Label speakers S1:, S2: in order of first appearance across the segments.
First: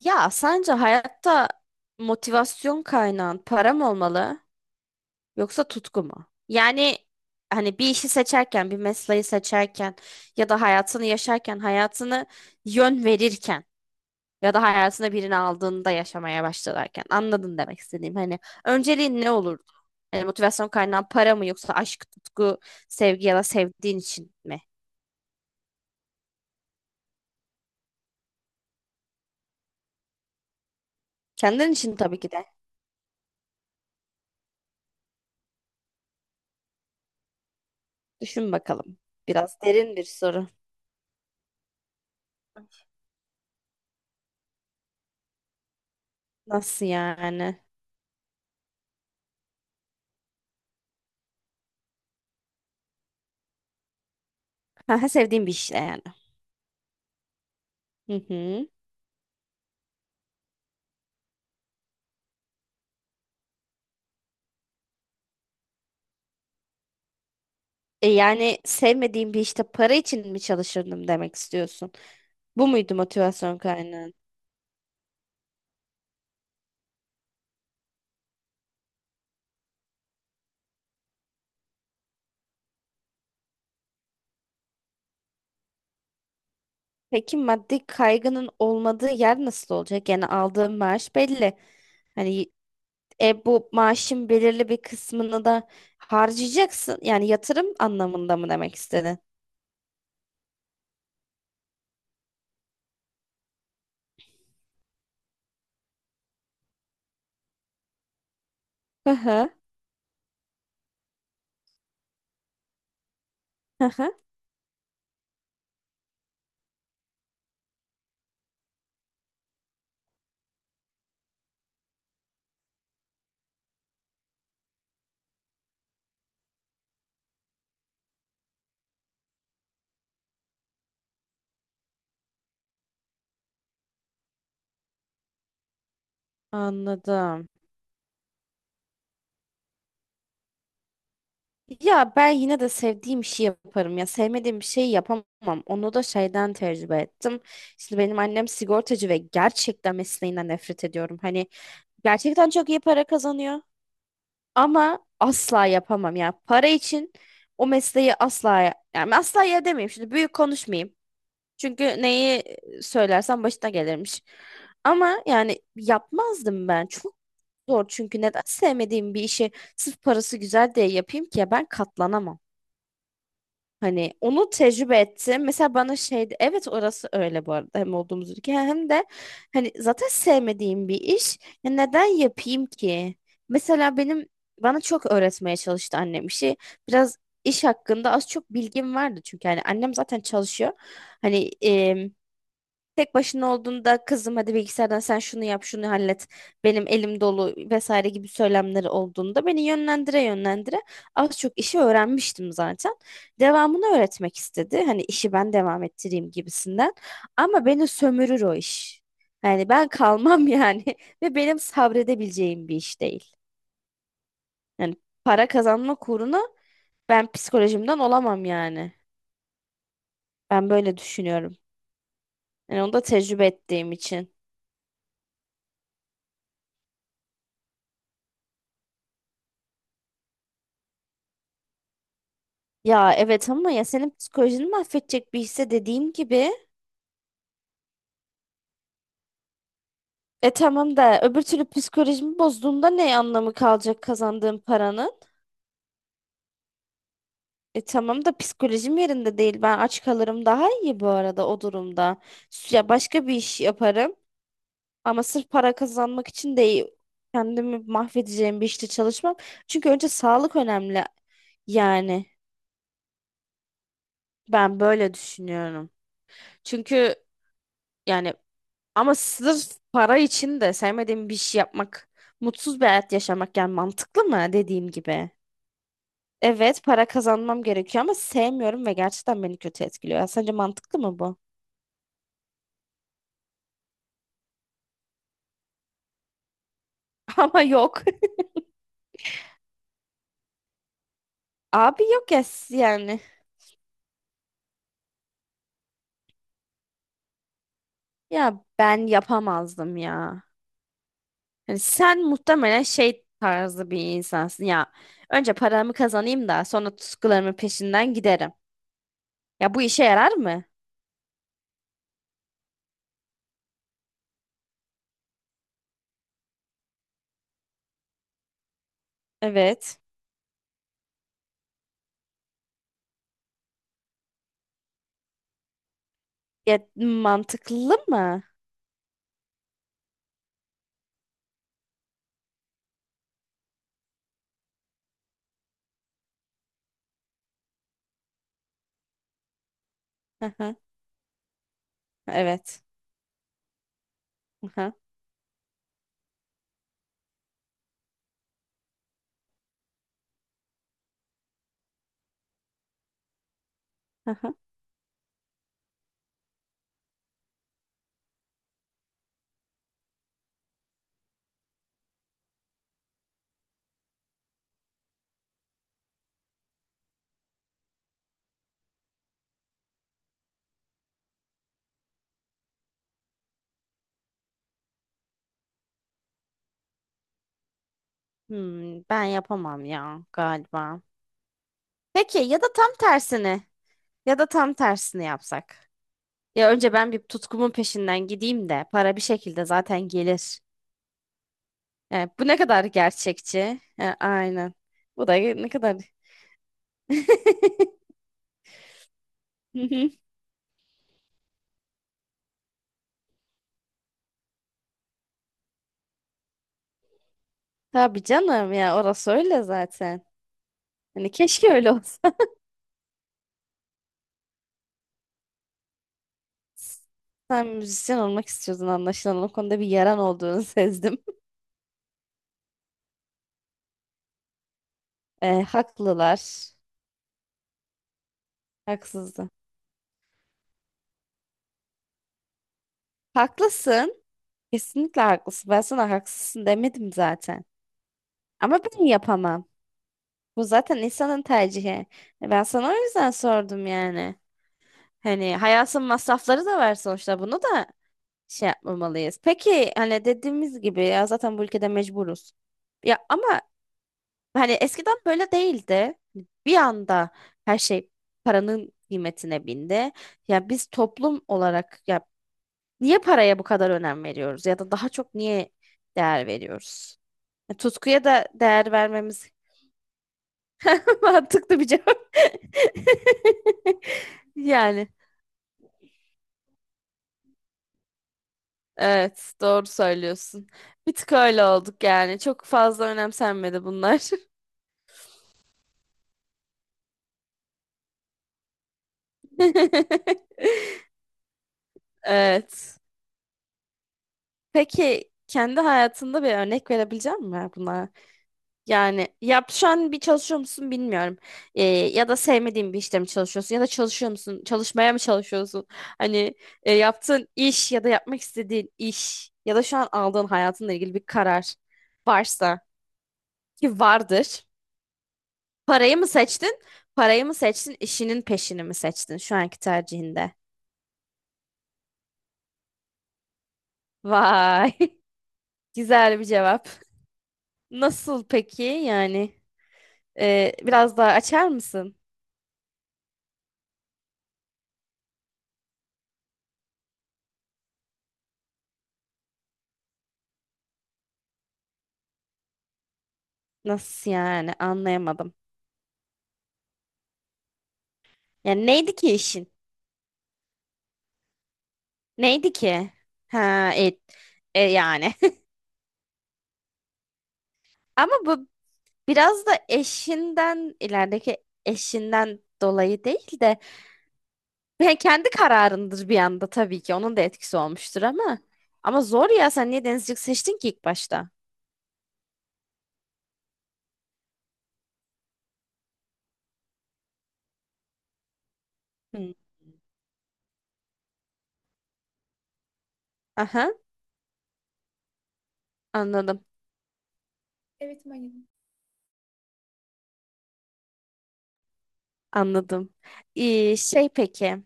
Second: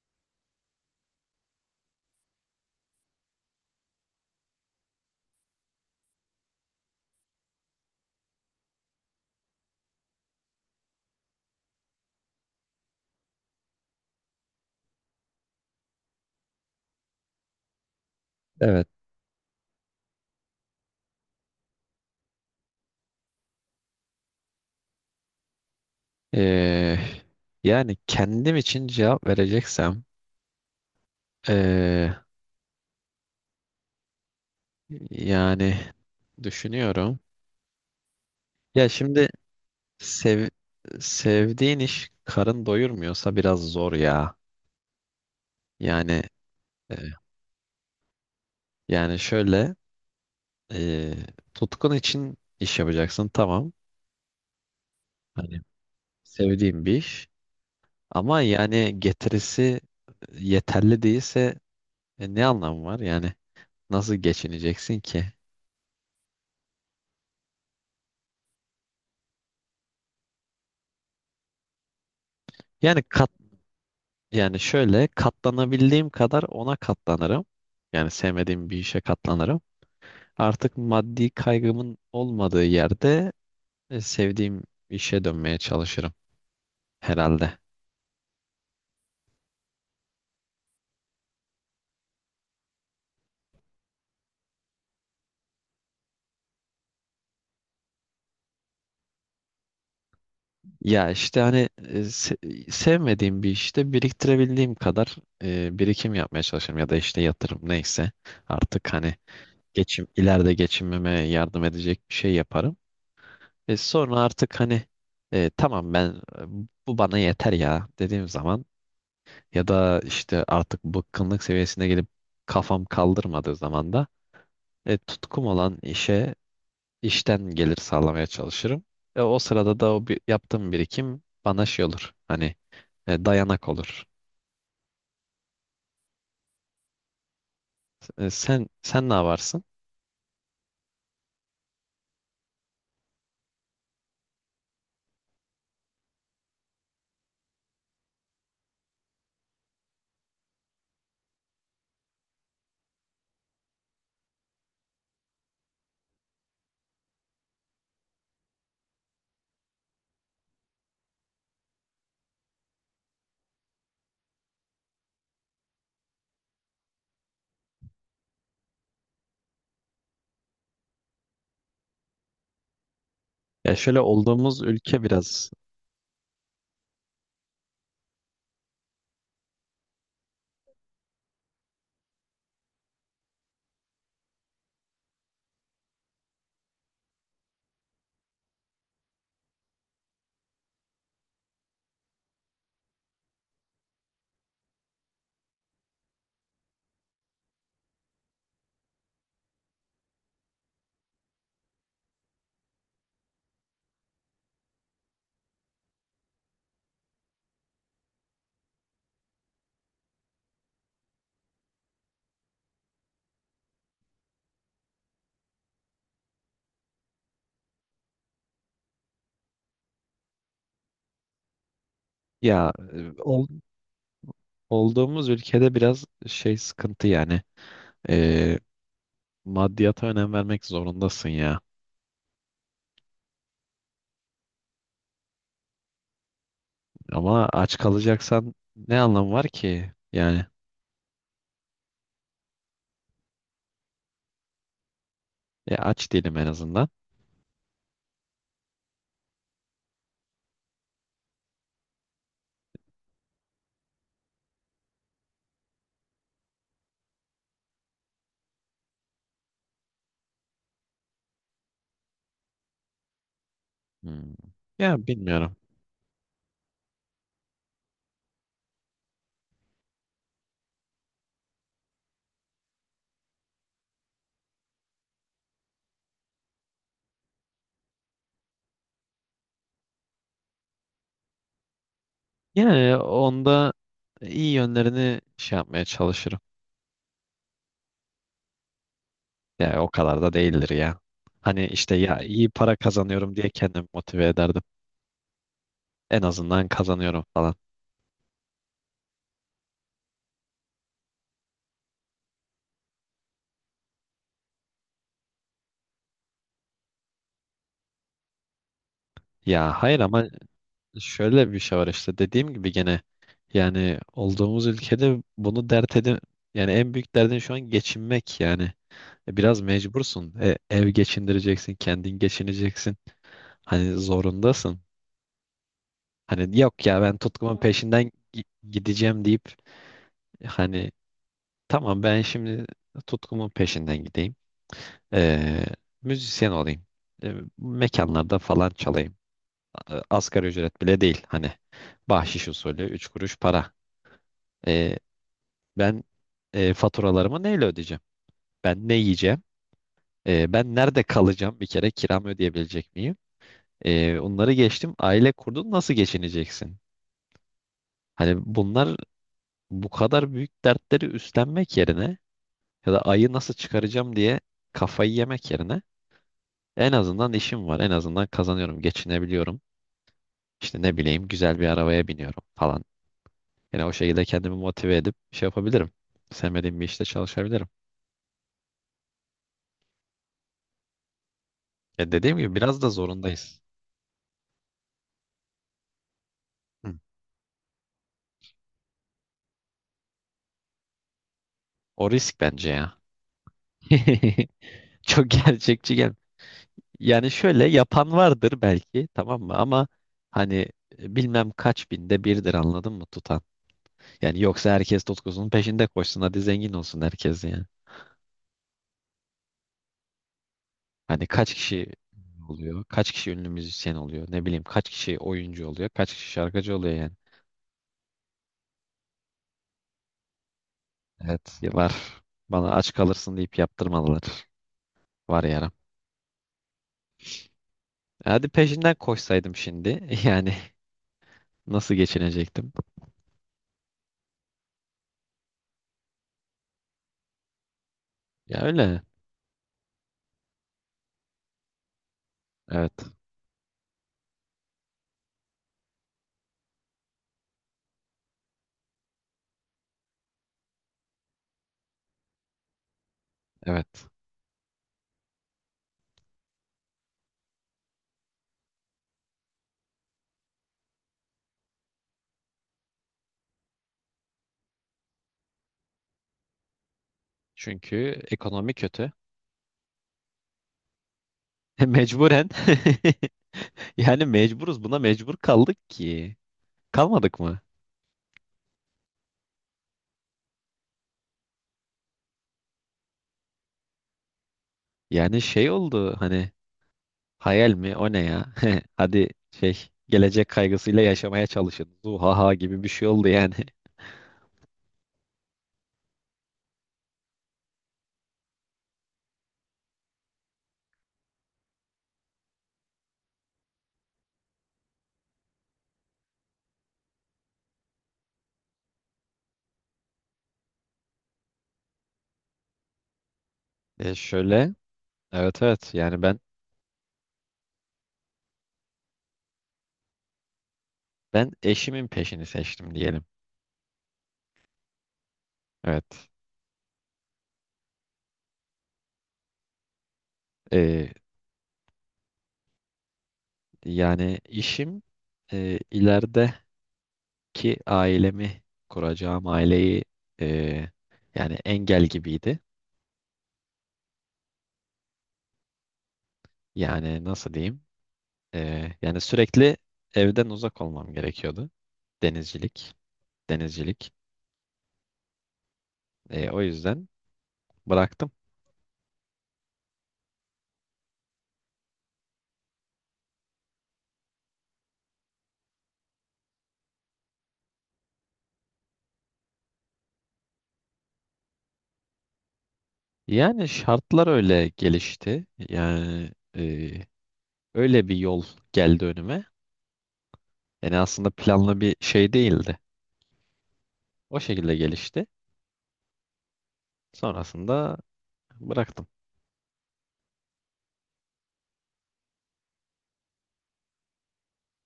S1: Ya sence hayatta motivasyon kaynağın para mı olmalı yoksa tutku mu? Yani hani bir işi seçerken, bir mesleği seçerken ya da hayatını yaşarken, hayatını yön verirken ya da hayatına birini aldığında yaşamaya başlarken anladın demek istediğim. Hani
S2: Evet.
S1: önceliğin ne olurdu? Hani motivasyon kaynağın para mı yoksa aşk, tutku, sevgi ya da sevdiğin için mi?
S2: Ee, Yani kendim için cevap vereceksem
S1: Kendin için
S2: ee,
S1: tabii ki de.
S2: yani düşünüyorum.
S1: Düşün
S2: Ya
S1: bakalım.
S2: şimdi
S1: Biraz derin bir soru.
S2: sev, sevdiğin iş karın doyurmuyorsa biraz zor ya. Yani
S1: Nasıl
S2: e,
S1: yani?
S2: yani şöyle e, tutkun için iş yapacaksın, tamam.
S1: Ha, sevdiğim bir
S2: Hani
S1: işte yani.
S2: sevdiğin bir iş
S1: Hı
S2: ama
S1: hı.
S2: yani getirisi yeterli değilse ne anlamı var? Yani nasıl geçineceksin ki?
S1: E yani sevmediğim bir işte para için mi çalışırdım demek istiyorsun? Bu muydu
S2: Yani kat
S1: motivasyon kaynağın?
S2: Yani şöyle katlanabildiğim kadar ona katlanırım. Yani sevmediğim bir işe katlanırım. Artık maddi kaygımın olmadığı yerde sevdiğim işe dönmeye çalışırım
S1: Peki
S2: herhalde.
S1: maddi kaygının olmadığı yer nasıl olacak? Yani aldığım maaş belli. Hani bu maaşın belirli bir kısmını da harcayacaksın. Yani yatırım anlamında mı demek istedin?
S2: Ya işte hani sevmediğim bir işte biriktirebildiğim kadar birikim yapmaya çalışırım ya da işte yatırım neyse artık
S1: Hı
S2: hani
S1: hı.
S2: geçim ileride geçinmeme yardım edecek bir şey yaparım.
S1: Hı hı.
S2: Sonra artık hani tamam ben e, bu bana yeter ya dediğim zaman. Ya da işte artık bıkkınlık seviyesine gelip kafam kaldırmadığı zaman da tutkum olan işe, işten gelir sağlamaya çalışırım. O sırada da o yaptığım birikim bana şey olur. Hani dayanak olur.
S1: Anladım.
S2: Sen ne yaparsın?
S1: Ya ben yine de sevdiğim işi yaparım, ya sevmediğim bir şeyi yapamam. Onu da şeyden tecrübe ettim. Şimdi benim annem sigortacı ve gerçekten mesleğinden nefret ediyorum. Hani gerçekten çok iyi para kazanıyor ama asla yapamam ya. Para için o mesleği asla, yani asla ya demeyeyim. Şimdi büyük konuşmayayım. Çünkü neyi söylersem başına gelirmiş. Ama yani yapmazdım ben. Çok zor, çünkü neden sevmediğim bir işi sırf parası güzel diye yapayım ki, ya ben katlanamam.
S2: Ya şöyle
S1: Hani onu
S2: olduğumuz
S1: tecrübe
S2: ülke
S1: ettim.
S2: biraz
S1: Mesela bana şeydi, evet orası öyle, bu arada hem olduğumuz ülke hem de hani zaten sevmediğim bir iş. Ya neden yapayım ki? Mesela benim bana çok öğretmeye çalıştı annem işi. Biraz iş hakkında az çok bilgim vardı, çünkü hani annem zaten çalışıyor. Hani tek başına olduğunda "kızım hadi bilgisayardan sen şunu yap, şunu hallet, benim elim dolu" vesaire gibi söylemleri olduğunda beni yönlendire yönlendire az çok işi öğrenmiştim zaten. Devamını öğretmek istedi, hani işi ben devam ettireyim gibisinden, ama beni sömürür o iş. Yani ben kalmam yani ve benim sabredebileceğim bir iş değil. Yani para kazanma uğruna ben psikolojimden olamam yani. Ben böyle düşünüyorum.
S2: ya
S1: Yani onu da
S2: e,
S1: tecrübe
S2: ol-
S1: ettiğim için.
S2: Olduğumuz ülkede biraz şey sıkıntı yani. E, Maddiyata önem vermek zorundasın ya.
S1: Ya evet, ama ya senin psikolojini mahvedecek bir hisse, dediğim gibi.
S2: Ama aç kalacaksan ne anlamı var ki? Yani
S1: E tamam da öbür türlü psikolojimi bozduğumda ne anlamı kalacak kazandığım paranın?
S2: aç değilim en azından.
S1: E tamam da psikolojim yerinde değil. Ben aç kalırım daha iyi, bu arada, o durumda. Ya başka bir iş yaparım ama sırf para kazanmak için değil. Kendimi mahvedeceğim bir işte çalışmam. Çünkü önce sağlık önemli. Yani
S2: Hmm.
S1: ben
S2: Ya
S1: böyle
S2: bilmiyorum.
S1: düşünüyorum. Çünkü yani Ama sırf para için de sevmediğim bir şey yapmak, mutsuz bir hayat yaşamak, yani mantıklı mı, dediğim gibi? Evet, para kazanmam gerekiyor ama sevmiyorum ve gerçekten beni kötü etkiliyor. Ya sence mantıklı mı bu?
S2: Yani onda iyi yönlerini şey yapmaya çalışırım.
S1: Ama yok.
S2: Yani o kadar da değildir ya. Hani işte
S1: Abi
S2: ya
S1: yok ya
S2: iyi para
S1: yani.
S2: kazanıyorum diye kendimi motive ederdim. En azından kazanıyorum falan.
S1: Ya ben yapamazdım ya. Yani sen muhtemelen şey tarzı bir insansın ya. Önce paramı kazanayım da sonra tutkularımın peşinden giderim.
S2: Ya
S1: Ya bu
S2: hayır,
S1: işe
S2: ama
S1: yarar mı?
S2: şöyle bir şey var, işte dediğim gibi gene yani olduğumuz ülkede bunu dert edin, yani en büyük derdin şu an geçinmek yani. Biraz
S1: Evet.
S2: mecbursun. E, ev geçindireceksin, kendin geçineceksin. Hani zorundasın. Hani
S1: Ya
S2: yok ya ben
S1: mantıklı mı?
S2: gideceğim deyip hani tamam, ben şimdi tutkumun peşinden gideyim. Ee, Müzisyen olayım. Mekanlarda falan çalayım. Asgari ücret bile değil hani. Bahşiş usulü
S1: Evet.
S2: 3 kuruş para.
S1: Aha,
S2: Ee, Ben faturalarımı neyle ödeyeceğim? Ben ne yiyeceğim? Ben nerede kalacağım? Bir kere kiramı ödeyebilecek miyim? Onları
S1: aha.
S2: geçtim. Aile kurdun, nasıl geçineceksin? Hani bunlar, bu kadar büyük dertleri üstlenmek yerine, ya da ayı nasıl çıkaracağım diye kafayı yemek yerine, en azından işim var. En azından kazanıyorum, geçinebiliyorum. İşte ne bileyim, güzel bir arabaya biniyorum falan. Yani o şekilde kendimi motive edip şey yapabilirim. Sevmediğim bir işte çalışabilirim.
S1: Ben yapamam ya galiba.
S2: Ya dediğim
S1: Peki
S2: gibi
S1: ya da
S2: biraz da
S1: tam
S2: zorundayız.
S1: tersini ya da tam tersini yapsak. Ya önce
S2: Hı.
S1: ben bir tutkumun peşinden gideyim de para bir şekilde zaten gelir.
S2: O
S1: E,
S2: risk
S1: bu ne
S2: bence
S1: kadar
S2: ya.
S1: gerçekçi? E, aynen. Bu
S2: Çok
S1: da ne
S2: gerçekçi
S1: kadar.
S2: gel. Yani şöyle yapan vardır belki, tamam mı? Ama hani bilmem kaç binde birdir, anladın mı, tutan. Yani yoksa herkes tutkusunun peşinde koşsun, hadi zengin olsun herkes yani.
S1: Tabii canım ya, orası öyle zaten.
S2: Hani
S1: Hani
S2: kaç
S1: keşke
S2: kişi
S1: öyle olsa.
S2: oluyor? Kaç kişi ünlü müzisyen oluyor? Ne bileyim kaç kişi oyuncu oluyor? Kaç kişi şarkıcı oluyor yani?
S1: Sen müzisyen olmak istiyordun anlaşılan. O konuda bir yaran olduğunu sezdim.
S2: Evet, var. Bana aç kalırsın deyip yaptırmadılar. Var
S1: E,
S2: yaram.
S1: haklılar.
S2: Hadi peşinden
S1: Haksızdı.
S2: koşsaydım şimdi. Yani nasıl geçinecektim?
S1: Haklısın. Kesinlikle haklısın. Ben sana haksızsın demedim zaten.
S2: Ya
S1: Ama
S2: öyle.
S1: ben yapamam. Bu zaten insanın tercihi. E, ben sana
S2: Evet.
S1: o yüzden sordum yani. Hani hayatın masrafları da var sonuçta. Bunu da şey yapmamalıyız. Peki, hani dediğimiz gibi, ya zaten bu ülkede mecburuz. Ya ama
S2: Evet.
S1: hani eskiden böyle değildi. Bir anda her şey paranın kıymetine bindi. Ya biz toplum olarak ya niye paraya bu kadar önem veriyoruz ya da daha çok niye değer veriyoruz? E,
S2: Çünkü
S1: tutkuya da
S2: ekonomi
S1: değer
S2: kötü.
S1: vermemiz mantıklı bir cevap.
S2: Mecburen. Yani mecburuz. Buna
S1: Yani
S2: mecbur kaldık ki. Kalmadık mı?
S1: evet, doğru söylüyorsun. Bir tık öyle olduk yani. Çok fazla önemsenmedi bunlar.
S2: Yani şey oldu hani, hayal mi? O ne ya? Hadi şey, gelecek kaygısıyla yaşamaya çalışın. Zuhaha gibi bir
S1: Evet.
S2: şey oldu yani.
S1: Peki kendi hayatında bir örnek verebilecek misin bunlara? Yani şu an bir çalışıyor musun bilmiyorum. Ya da sevmediğin bir işte mi çalışıyorsun ya da çalışıyor musun? Çalışmaya mı çalışıyorsun? Hani yaptığın iş ya da yapmak istediğin iş ya da şu an aldığın hayatınla ilgili bir karar varsa, ki
S2: E
S1: vardır.
S2: şöyle evet evet
S1: Parayı
S2: yani
S1: mı
S2: ben
S1: seçtin? Parayı mı seçtin? İşinin peşini mi seçtin şu anki tercihinde?
S2: ben eşimin peşini seçtim diyelim.
S1: Vay,
S2: Evet.
S1: güzel bir cevap. Nasıl peki yani?
S2: E,
S1: Biraz daha açar mısın?
S2: Yani işim ilerideki ailemi, kuracağım aileyi e, yani engel gibiydi.
S1: Nasıl yani? Anlayamadım.
S2: Yani nasıl diyeyim?
S1: Yani neydi
S2: Yani
S1: ki işin?
S2: sürekli evden uzak olmam gerekiyordu.
S1: Neydi
S2: Denizcilik,
S1: ki? Ha,
S2: denizcilik.
S1: et. E, yani.
S2: O yüzden bıraktım.
S1: Ama bu biraz da eşinden ilerideki dolayı değil de, yani kendi kararındır bir anda tabii ki. Onun da etkisi olmuştur ama. Ama zor ya, sen niye denizcilik seçtin ki ilk başta?
S2: Yani şartlar öyle gelişti. Yani öyle bir yol geldi önüme.
S1: Hmm.
S2: Yani aslında planlı bir şey değildi.
S1: Aha,
S2: O şekilde gelişti.
S1: anladım.
S2: Sonrasında bıraktım.
S1: Anladım. Şey peki.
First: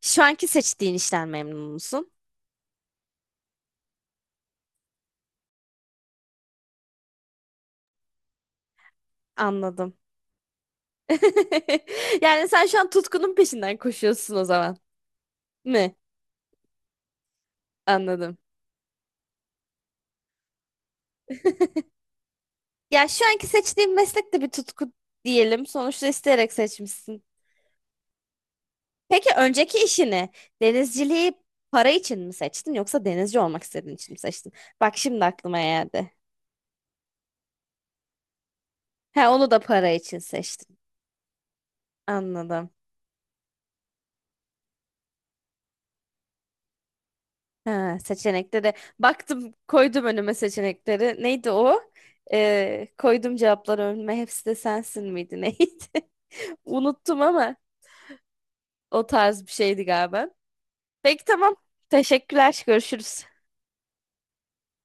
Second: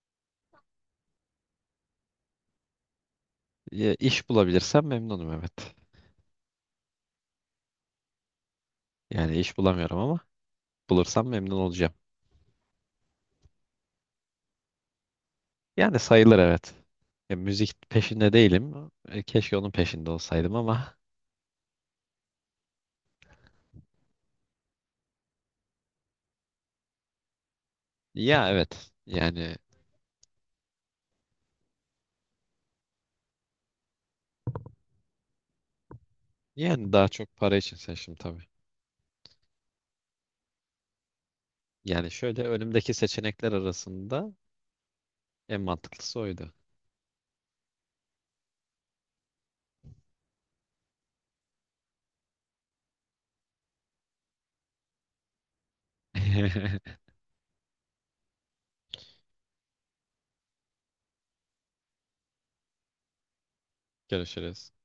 S1: Şu anki seçtiğin işten memnun musun?
S2: Ya, iş bulabilirsem memnunum, evet. Yani iş
S1: Anladım.
S2: bulamıyorum ama bulursam memnun olacağım.
S1: Yani sen şu an tutkunun peşinden koşuyorsun o zaman. Mi?
S2: Yani sayılır, evet. Ya, müzik peşinde
S1: Anladım.
S2: değilim. E, keşke onun peşinde olsaydım ama
S1: Ya şu anki seçtiğin meslek de bir tutku diyelim. Sonuçta isteyerek seçmişsin.
S2: ya evet.
S1: Peki önceki işini, denizciliği, para için mi seçtin yoksa denizci olmak istediğin için mi seçtin? Bak şimdi aklıma geldi.
S2: Yani daha çok para için seçtim tabii.
S1: He, onu da para için seçtin.
S2: Yani şöyle
S1: Anladım.
S2: önümdeki seçenekler arasında en mantıklısı oydu.
S1: Ha, seçenekleri, baktım koydum önüme seçenekleri. Neydi o? Koydum cevapları önüme. Hepsi de sensin miydi neydi? Unuttum ama o tarz bir şeydi galiba. Peki tamam. Teşekkürler. Görüşürüz.
S2: Görüşürüz.